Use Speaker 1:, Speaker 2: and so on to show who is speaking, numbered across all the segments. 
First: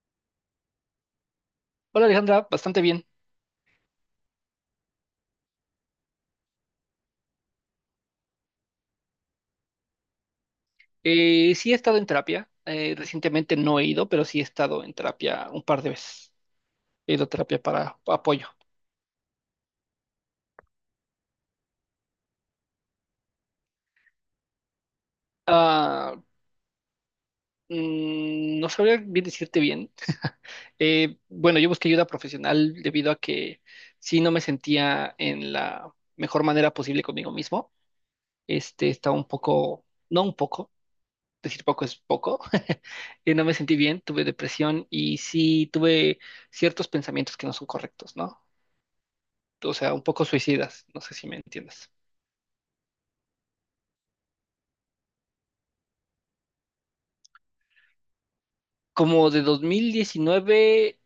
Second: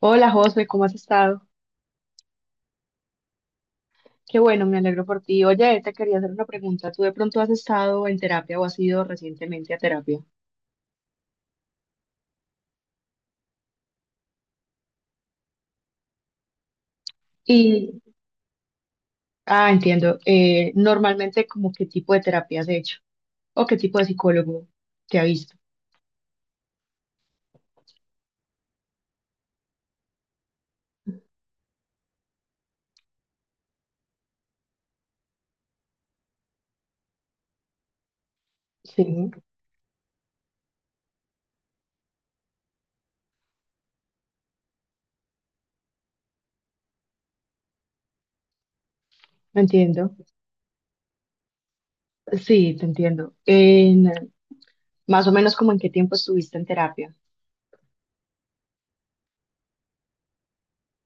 Speaker 1: Hola José, ¿cómo has estado?
Speaker 2: Hola Alejandra, bastante bien.
Speaker 1: Qué bueno, me alegro por ti. Oye, te quería hacer una pregunta. ¿Tú de pronto has estado en terapia o has ido recientemente a terapia?
Speaker 2: Sí he estado en terapia. Recientemente no he ido, pero sí he estado en terapia un par de veces. He ido a terapia para
Speaker 1: Y,
Speaker 2: apoyo.
Speaker 1: Entiendo. Normalmente, ¿como qué tipo de terapia has hecho? ¿O qué tipo de psicólogo te ha visto?
Speaker 2: Ah, no sabría bien decirte bien. Bueno, yo busqué ayuda profesional debido a que sí no me sentía en la mejor manera posible conmigo mismo.
Speaker 1: Sí,
Speaker 2: Estaba un poco, no un poco, decir poco es poco. No me sentí bien, tuve depresión y sí tuve ciertos pensamientos que no son correctos, ¿no? O sea, un
Speaker 1: entiendo.
Speaker 2: poco suicidas, no sé si me entiendes.
Speaker 1: Sí, te entiendo. En, más o menos, ¿como en qué tiempo estuviste en terapia?
Speaker 2: Como de 2019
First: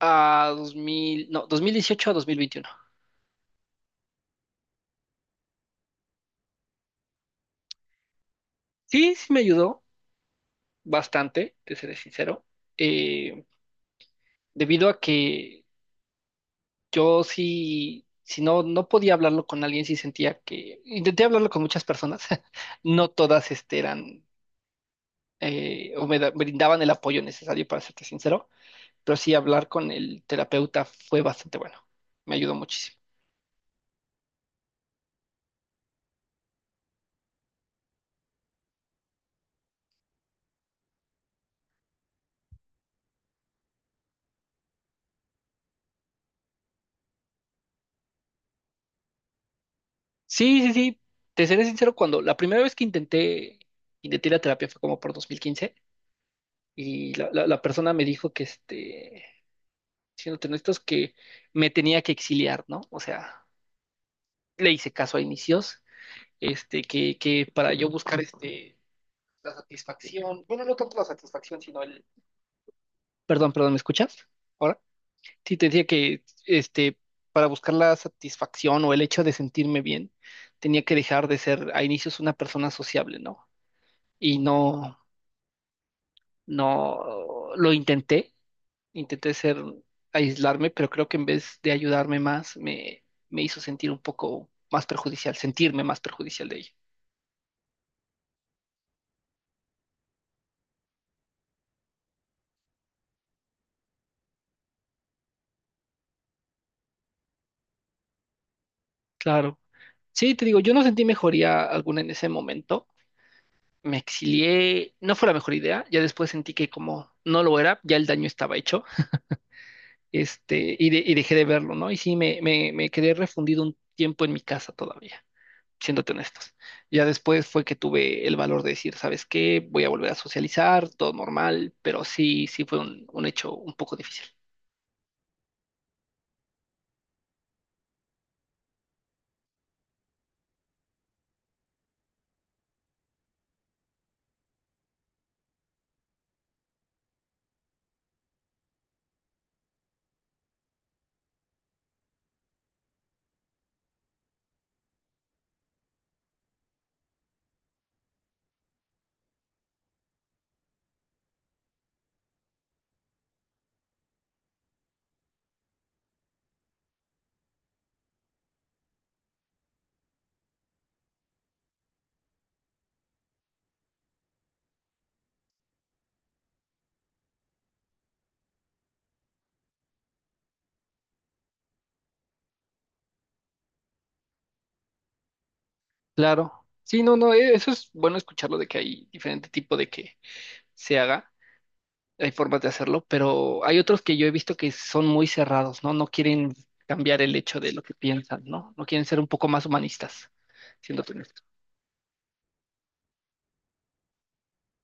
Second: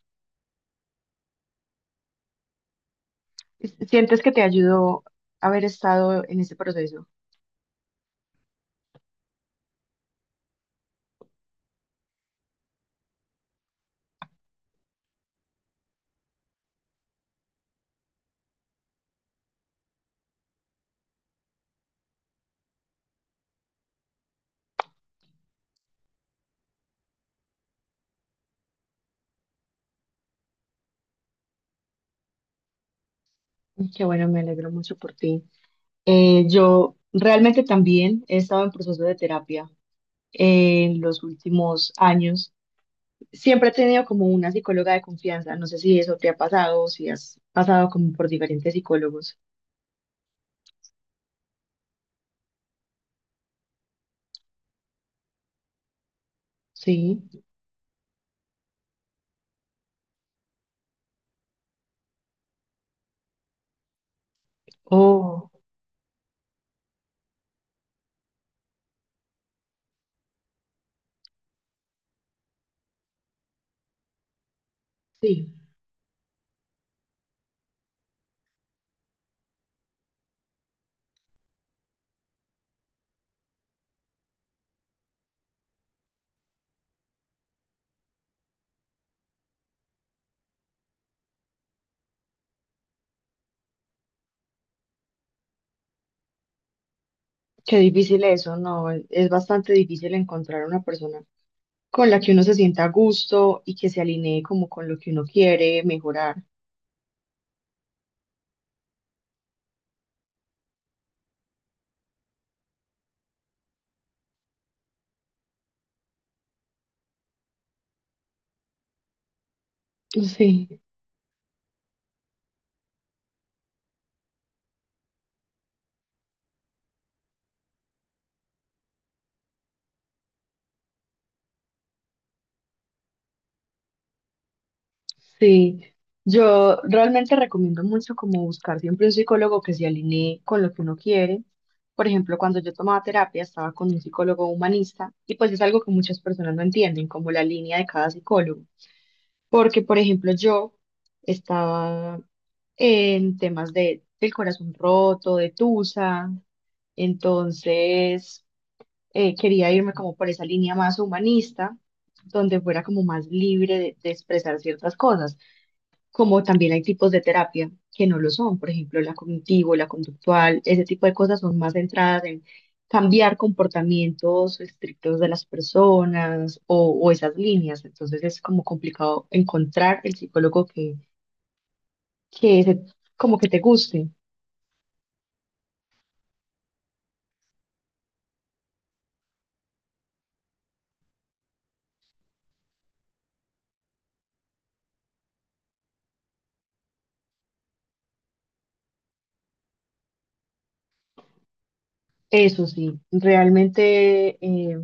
Speaker 2: a 2000, no, 2018 a 2021.
Speaker 1: ¿Sientes que te ayudó haber estado en ese proceso?
Speaker 2: Sí, sí me ayudó bastante, te seré sincero, eh, debido a que yo sí, si no, no podía hablarlo con alguien, sí sentía que, intenté hablarlo con muchas personas, no todas eran, o brindaban el apoyo necesario, para serte sincero, pero sí hablar con el terapeuta fue bastante bueno, me ayudó muchísimo.
Speaker 1: Qué bueno, me alegro mucho por ti. Yo realmente también he estado en proceso de terapia en los últimos años. Siempre he tenido como una psicóloga de confianza. No sé si eso te ha pasado o si has pasado como por diferentes psicólogos.
Speaker 2: Sí, sí, sí. Te seré sincero, cuando la primera vez que intenté la terapia fue como por 2015, y
Speaker 1: Sí.
Speaker 2: la persona me dijo que, siéndote honestos, que me tenía que exiliar, ¿no? O sea, le hice caso a
Speaker 1: Oh,
Speaker 2: inicios, que para yo buscar, la satisfacción, bueno, no tanto la satisfacción, sino el... Perdón, perdón, ¿me escuchas? Ahora,
Speaker 1: sí.
Speaker 2: sí, te decía que, para buscar la satisfacción o el hecho de sentirme bien, tenía que dejar de ser a inicios una persona sociable, ¿no? Y no, no lo intenté, intenté ser, aislarme, pero creo que en vez de ayudarme más, me hizo sentir un poco más perjudicial, sentirme más perjudicial de ella.
Speaker 1: Qué difícil eso, ¿no? Es bastante difícil encontrar una persona con la que uno se sienta a gusto y que se alinee como con lo que uno quiere mejorar.
Speaker 2: Claro. Sí, te digo, yo no sentí mejoría alguna en ese momento. Me exilié, no fue la mejor idea, ya después sentí que como no lo era, ya el daño estaba hecho,
Speaker 1: Sí.
Speaker 2: y dejé de verlo, ¿no? Y sí, me quedé refundido un tiempo en mi casa todavía. Siéndote honestos. Ya después fue que tuve el valor de decir, ¿sabes qué? Voy a volver a socializar, todo normal, pero sí, sí fue un hecho un poco difícil.
Speaker 1: Sí, yo realmente recomiendo mucho como buscar siempre un psicólogo que se alinee con lo que uno quiere. Por ejemplo, cuando yo tomaba terapia estaba con un psicólogo humanista y pues es algo que muchas personas no entienden, como la línea de cada psicólogo. Porque, por ejemplo, yo estaba en temas del corazón roto, de tusa, entonces quería irme como por esa línea más humanista, donde fuera como más libre de expresar ciertas cosas. Como también hay tipos de terapia que no lo son, por ejemplo, la cognitivo, la conductual, ese tipo de cosas son más centradas en cambiar comportamientos estrictos de las personas o esas líneas. Entonces es como complicado encontrar el psicólogo que se- como que te guste.
Speaker 2: Claro. Sí, no, no, eso es bueno escucharlo, de que hay diferente tipo de que se haga, hay formas de hacerlo, pero hay otros que yo he visto que son muy cerrados, ¿no? No quieren cambiar el hecho de lo que piensan, ¿no? No quieren ser un poco más humanistas, siéndote honesto.
Speaker 1: Eso sí, realmente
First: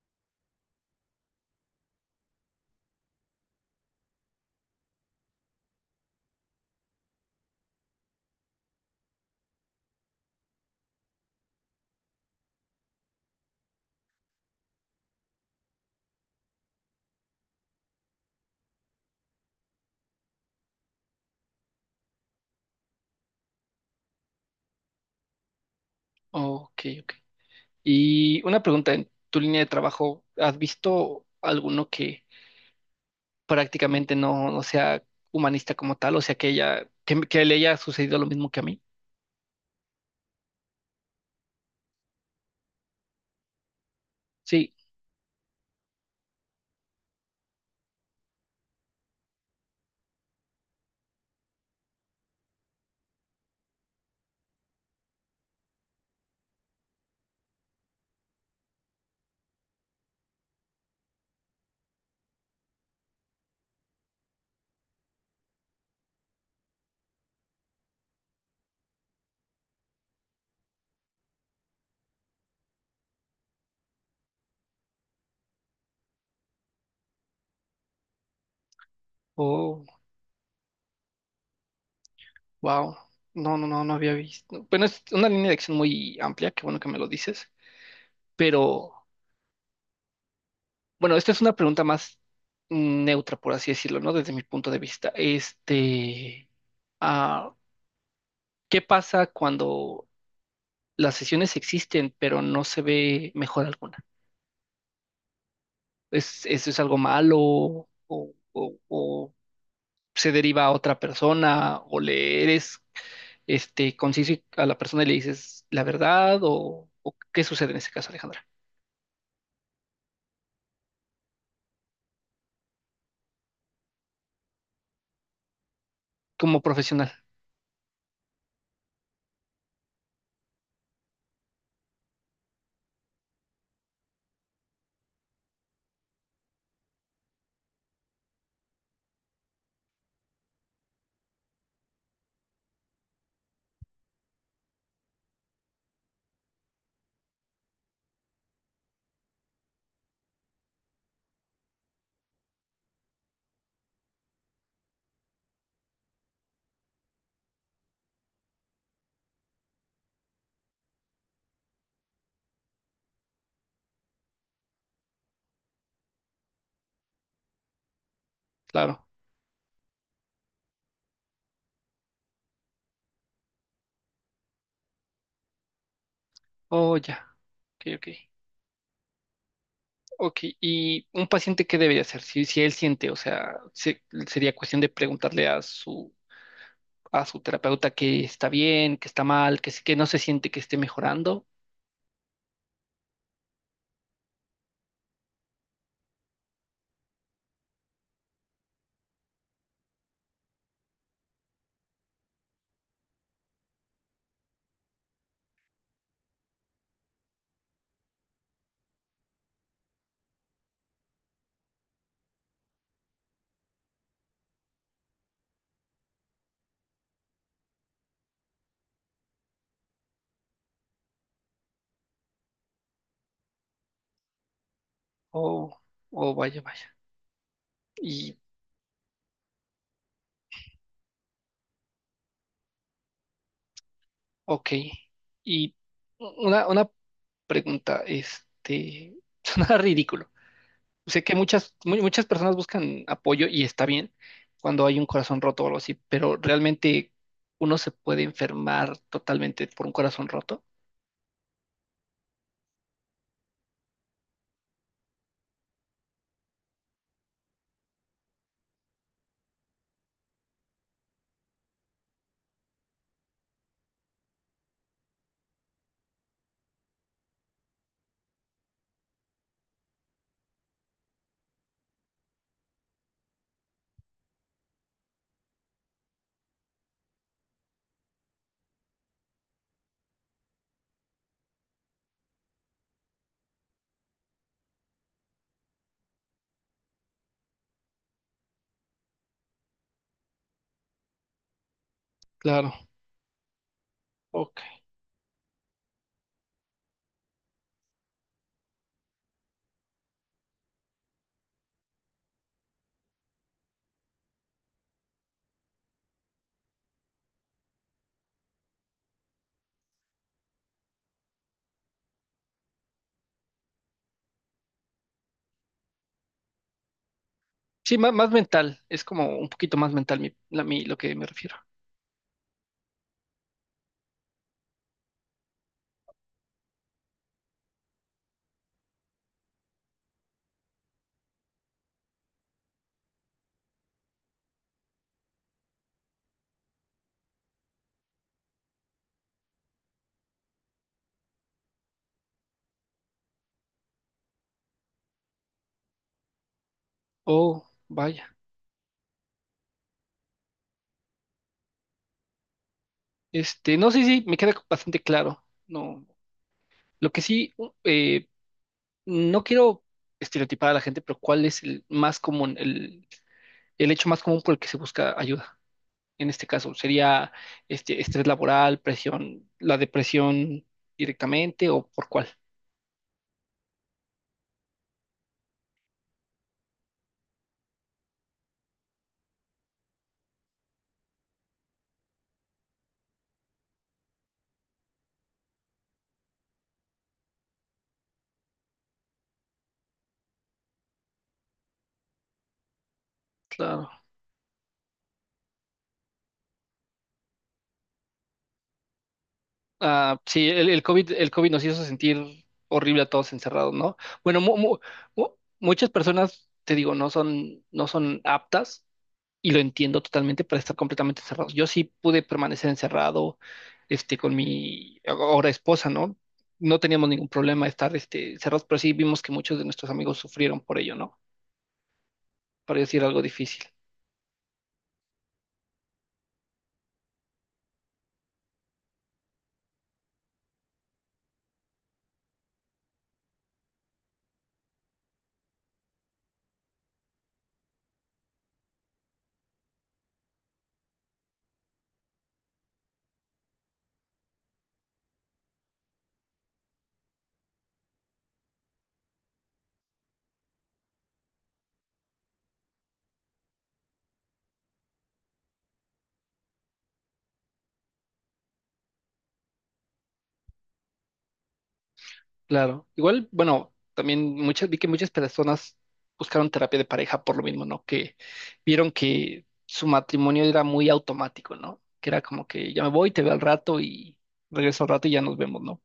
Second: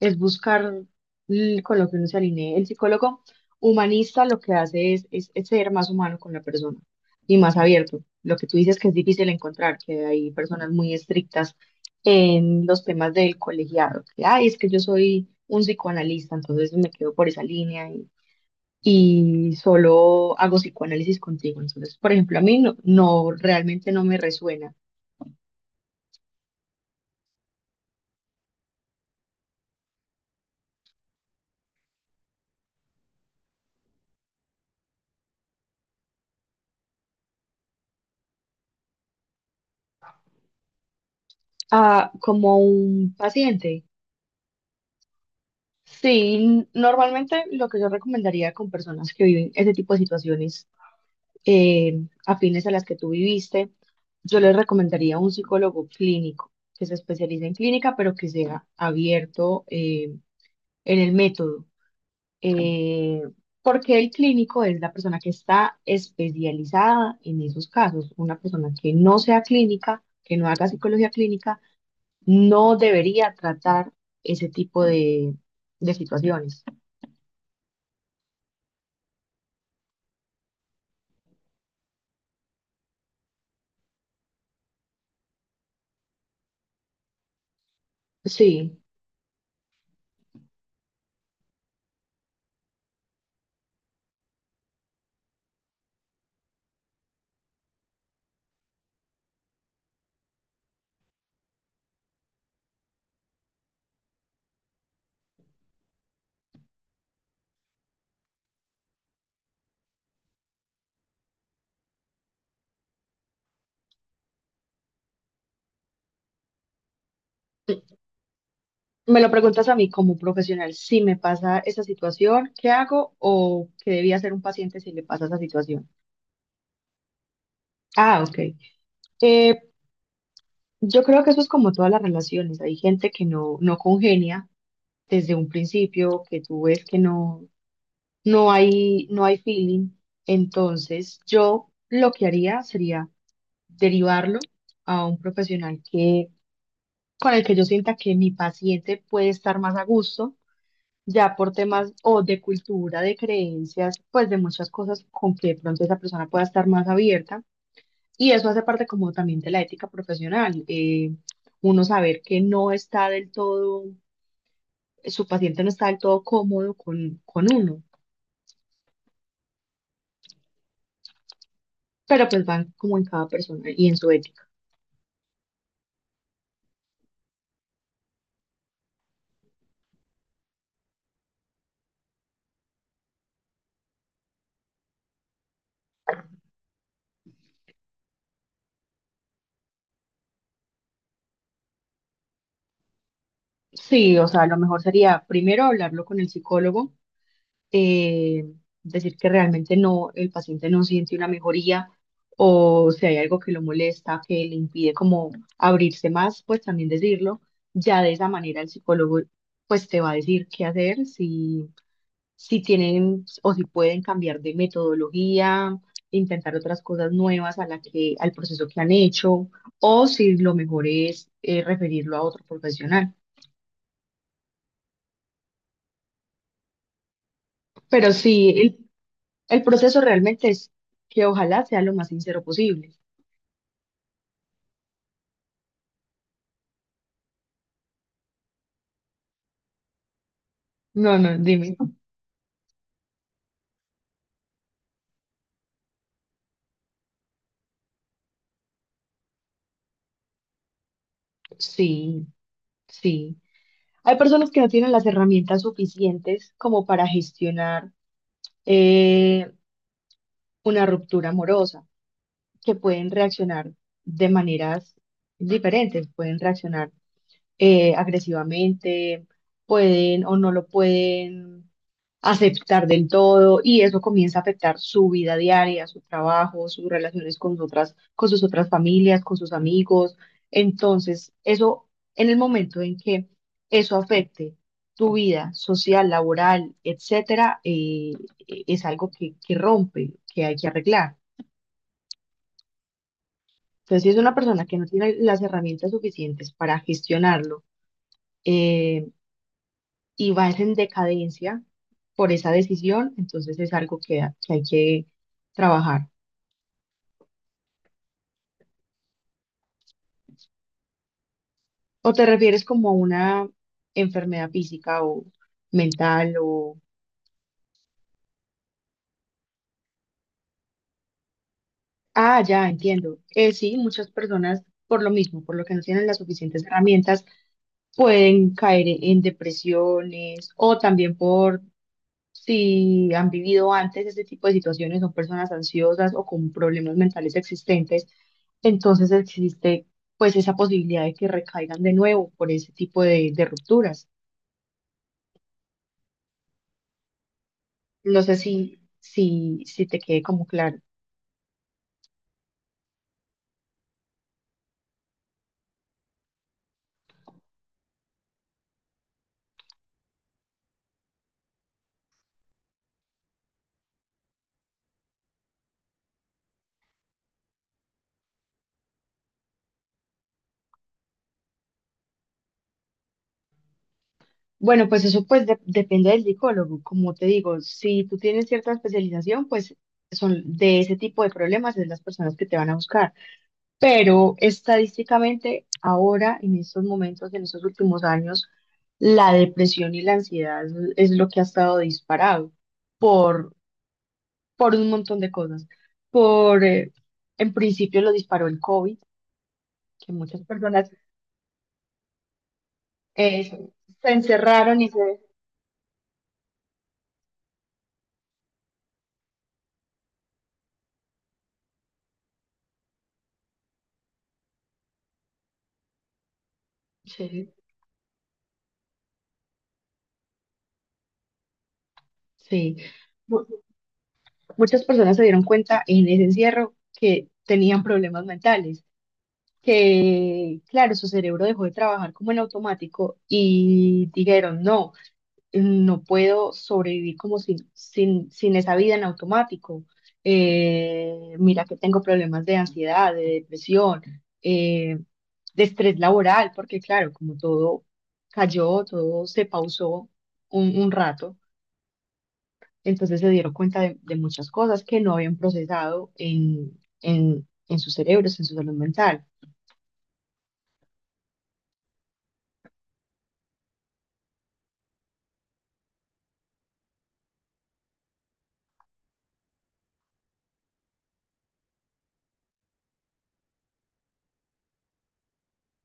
Speaker 1: es buscar con lo que uno se alinee. El psicólogo humanista lo que hace es ser más humano con la persona y más abierto. Lo que tú dices que es difícil encontrar, que hay personas muy estrictas en los temas del colegiado, que, ay, es que yo soy un psicoanalista, entonces me quedo por esa línea y solo hago psicoanálisis contigo. Entonces, por ejemplo, a mí no, no realmente no me resuena
Speaker 2: Ok, ok. Y una pregunta, en tu línea de trabajo, ¿has visto alguno que prácticamente no sea humanista como tal? O sea, que ella, que le haya sucedido lo mismo que a mí.
Speaker 1: como un paciente.
Speaker 2: Sí,
Speaker 1: Sí, normalmente lo que yo recomendaría con personas que viven ese tipo de situaciones afines a las que tú viviste, yo les recomendaría un psicólogo clínico que se especialice en clínica, pero que sea abierto en el método, eh, porque el clínico es la persona que está especializada en esos casos. Una persona que no sea clínica, que no haga psicología clínica, no debería tratar ese tipo de situaciones.
Speaker 2: oh, wow. No, no, no, no había visto. Bueno, es una línea de acción muy amplia, qué bueno que me lo dices,
Speaker 1: Sí.
Speaker 2: pero bueno, esta es una pregunta más neutra, por así decirlo, ¿no? Desde mi punto de vista. Ah, ¿Qué pasa cuando las sesiones existen, pero no se ve mejor alguna? ¿ Eso es algo malo, o, o se deriva a otra persona, o le eres conciso a la persona y le dices la verdad, o qué sucede en ese caso, Alejandra?
Speaker 1: Me lo preguntas a mí como profesional, si me pasa esa situación, ¿qué hago? ¿O qué debía hacer un paciente si le pasa esa situación?
Speaker 2: Como profesional,
Speaker 1: Ah, ok. Eh, yo creo que eso es como todas las relaciones. Hay gente que no, no congenia desde un principio, que tú ves que no hay, no hay feeling. Entonces, yo lo que haría sería derivarlo a un profesional con el que yo sienta que mi paciente puede estar más a gusto ya por temas o de cultura, de creencias, pues de muchas cosas con que de pronto esa persona pueda estar más abierta. Y eso hace parte como también de la ética profesional, uno saber que no está del todo, su paciente no está del todo cómodo con uno,
Speaker 2: claro.
Speaker 1: pero pues van como en cada persona y en su ética.
Speaker 2: Oh, ya. Ok, ok. Ok, y un paciente, ¿qué debería hacer? Si él siente, o sea, sería cuestión de preguntarle a su terapeuta que está bien, que está mal, que no se siente que esté mejorando,
Speaker 1: Sí, o sea, lo mejor sería primero hablarlo con el psicólogo eh, decir que realmente no, el paciente no siente una mejoría o si hay algo que lo molesta, que le impide como abrirse más, pues también decirlo. Ya de esa manera el psicólogo pues te va a decir qué hacer, si tienen o si pueden cambiar de metodología, intentar otras cosas nuevas a la que, al proceso que han hecho, o si lo mejor es referirlo a otro profesional.
Speaker 2: o, o vaya, vaya.
Speaker 1: Pero
Speaker 2: Y,
Speaker 1: sí, el proceso realmente es que ojalá sea lo más sincero posible.
Speaker 2: ok, y una pregunta, suena ridículo.
Speaker 1: No,
Speaker 2: Sé que
Speaker 1: no,
Speaker 2: muchas,
Speaker 1: dime.
Speaker 2: muchas personas buscan apoyo y está bien cuando hay un corazón roto o algo así, pero realmente uno se puede enfermar totalmente por un corazón roto.
Speaker 1: Sí, sí. Hay personas que no tienen las herramientas suficientes como para gestionar eh, una ruptura amorosa, que pueden reaccionar de maneras diferentes, pueden reaccionar agresivamente, pueden o no lo pueden aceptar del todo y eso comienza a afectar su vida diaria, su trabajo, sus relaciones con otras, con sus otras familias, con sus amigos. Entonces, eso en el momento en que eso afecte tu vida social, laboral, etcétera, es algo que rompe, que hay que arreglar.
Speaker 2: Claro,
Speaker 1: Entonces, si es una
Speaker 2: ok.
Speaker 1: persona que no tiene las herramientas suficientes para gestionarlo, eh, y vas en decadencia por esa decisión, entonces es algo que hay que trabajar. ¿O te refieres como a una enfermedad física o mental o...
Speaker 2: Sí, más, mental, es como un poquito más mental lo que me refiero.
Speaker 1: Ah, ya entiendo. Sí, muchas personas por lo mismo, por lo que no tienen las suficientes herramientas, pueden caer en depresiones o también por si han vivido antes este tipo de situaciones, son personas ansiosas o con problemas mentales existentes, entonces existe pues esa posibilidad de que recaigan de nuevo por ese tipo de rupturas.
Speaker 2: Oh,
Speaker 1: No
Speaker 2: vaya.
Speaker 1: sé si te quede como claro.
Speaker 2: No sé si me queda bastante claro. No, lo que sí, no quiero estereotipar a la gente, pero ¿cuál es el más común? El hecho más común por el que se busca ayuda, en este caso, ¿sería estrés laboral, presión, la depresión directamente, o por cuál?
Speaker 1: Bueno, pues eso pues depende del psicólogo. Como te digo, si tú tienes cierta especialización, pues son de ese tipo de problemas es las personas que te van a buscar. Pero estadísticamente ahora, en estos momentos, en estos últimos años, la depresión y la ansiedad es lo que ha estado disparado por,
Speaker 2: Claro.
Speaker 1: por un montón de cosas. Por, en principio lo disparó el COVID, que
Speaker 2: Ah,
Speaker 1: muchas
Speaker 2: sí, el
Speaker 1: personas
Speaker 2: COVID, el COVID nos hizo sentir horrible a todos
Speaker 1: eh, se
Speaker 2: encerrados, ¿no?
Speaker 1: se
Speaker 2: Bueno,
Speaker 1: encerraron y se...
Speaker 2: mu- muchas personas, te digo, no son aptas, y lo entiendo totalmente, para estar completamente encerrados. Yo sí pude permanecer encerrado, con mi ahora esposa, ¿no? No teníamos ningún
Speaker 1: Sí,
Speaker 2: problema de estar, cerrados, pero sí vimos que muchos de nuestros amigos sufrieron por ello, ¿no?
Speaker 1: sí.
Speaker 2: Para decir algo
Speaker 1: Mu-
Speaker 2: difícil,
Speaker 1: Muchas personas se dieron cuenta en ese encierro que tenían problemas mentales. Que, claro, su cerebro dejó de trabajar como en automático y dijeron, no, no puedo sobrevivir como sin esa vida en automático. Mira que tengo problemas de ansiedad, de depresión, eh, de estrés laboral, porque claro, como todo cayó, todo se pausó un rato, entonces se dieron cuenta de muchas cosas que no habían procesado en sus cerebros, en su salud mental.
Speaker 2: claro. Igual, bueno, también vi que muchas personas buscaron terapia de pareja por lo mismo, ¿no? Que vieron que su matrimonio era muy automático, ¿no? Que era como que ya me voy, te veo al rato y regreso al rato y ya nos vemos, ¿no?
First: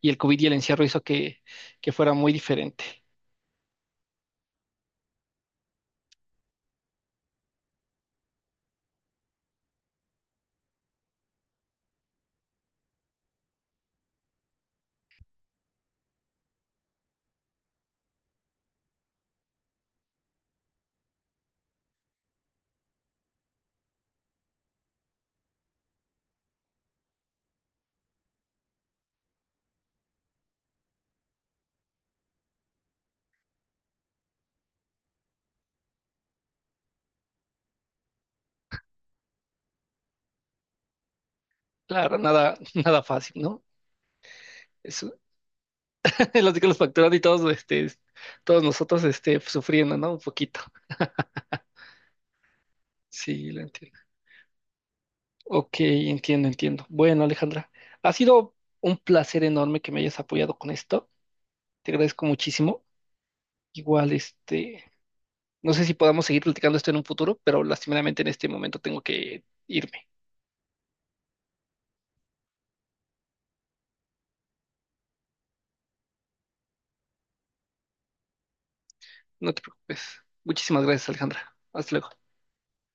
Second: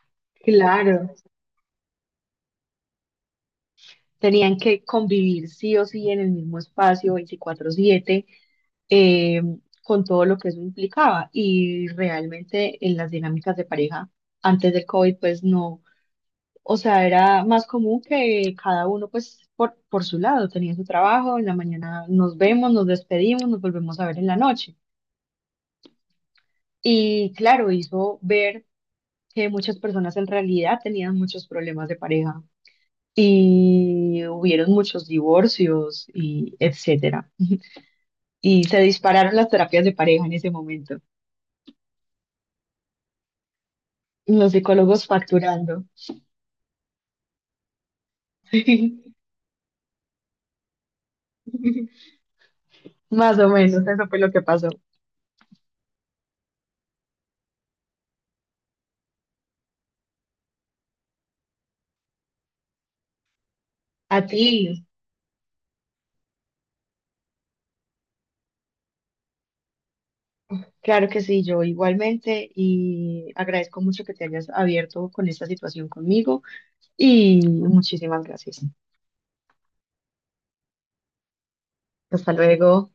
Speaker 2: Y el COVID y el encierro hizo
Speaker 1: Claro.
Speaker 2: que fuera muy diferente.
Speaker 1: Tenían que convivir sí o sí en el mismo espacio 24/7 eh, con todo lo que eso implicaba. Y realmente en las dinámicas de pareja antes del COVID, pues no, o sea, era más común que cada uno pues por su lado tenía su trabajo, en la mañana nos vemos, nos despedimos, nos volvemos a ver en la noche. Y claro, hizo ver que muchas personas en realidad tenían muchos problemas de pareja y hubieron muchos divorcios y etcétera. Y se dispararon las terapias de pareja en ese momento.
Speaker 2: Claro, nada, nada fácil, ¿no?
Speaker 1: Los psicólogos
Speaker 2: Eso,
Speaker 1: facturando.
Speaker 2: los que los facturan y todos, todos nosotros, sufriendo, ¿no? Un poquito.
Speaker 1: Más o
Speaker 2: Sí, lo
Speaker 1: menos,
Speaker 2: entiendo.
Speaker 1: eso fue lo que pasó.
Speaker 2: Ok, entiendo, entiendo. Bueno, Alejandra, ha sido un placer enorme que me hayas apoyado con esto. Te agradezco muchísimo. Igual,
Speaker 1: A ti,
Speaker 2: no sé si podamos seguir platicando esto en un futuro, pero lastimeramente en este momento tengo que irme.
Speaker 1: claro que sí, yo igualmente y agradezco mucho que te hayas abierto con esta situación conmigo y muchísimas gracias.
Speaker 2: No te preocupes. Muchísimas gracias, Alejandra. Hasta luego.
Speaker 1: Hasta luego.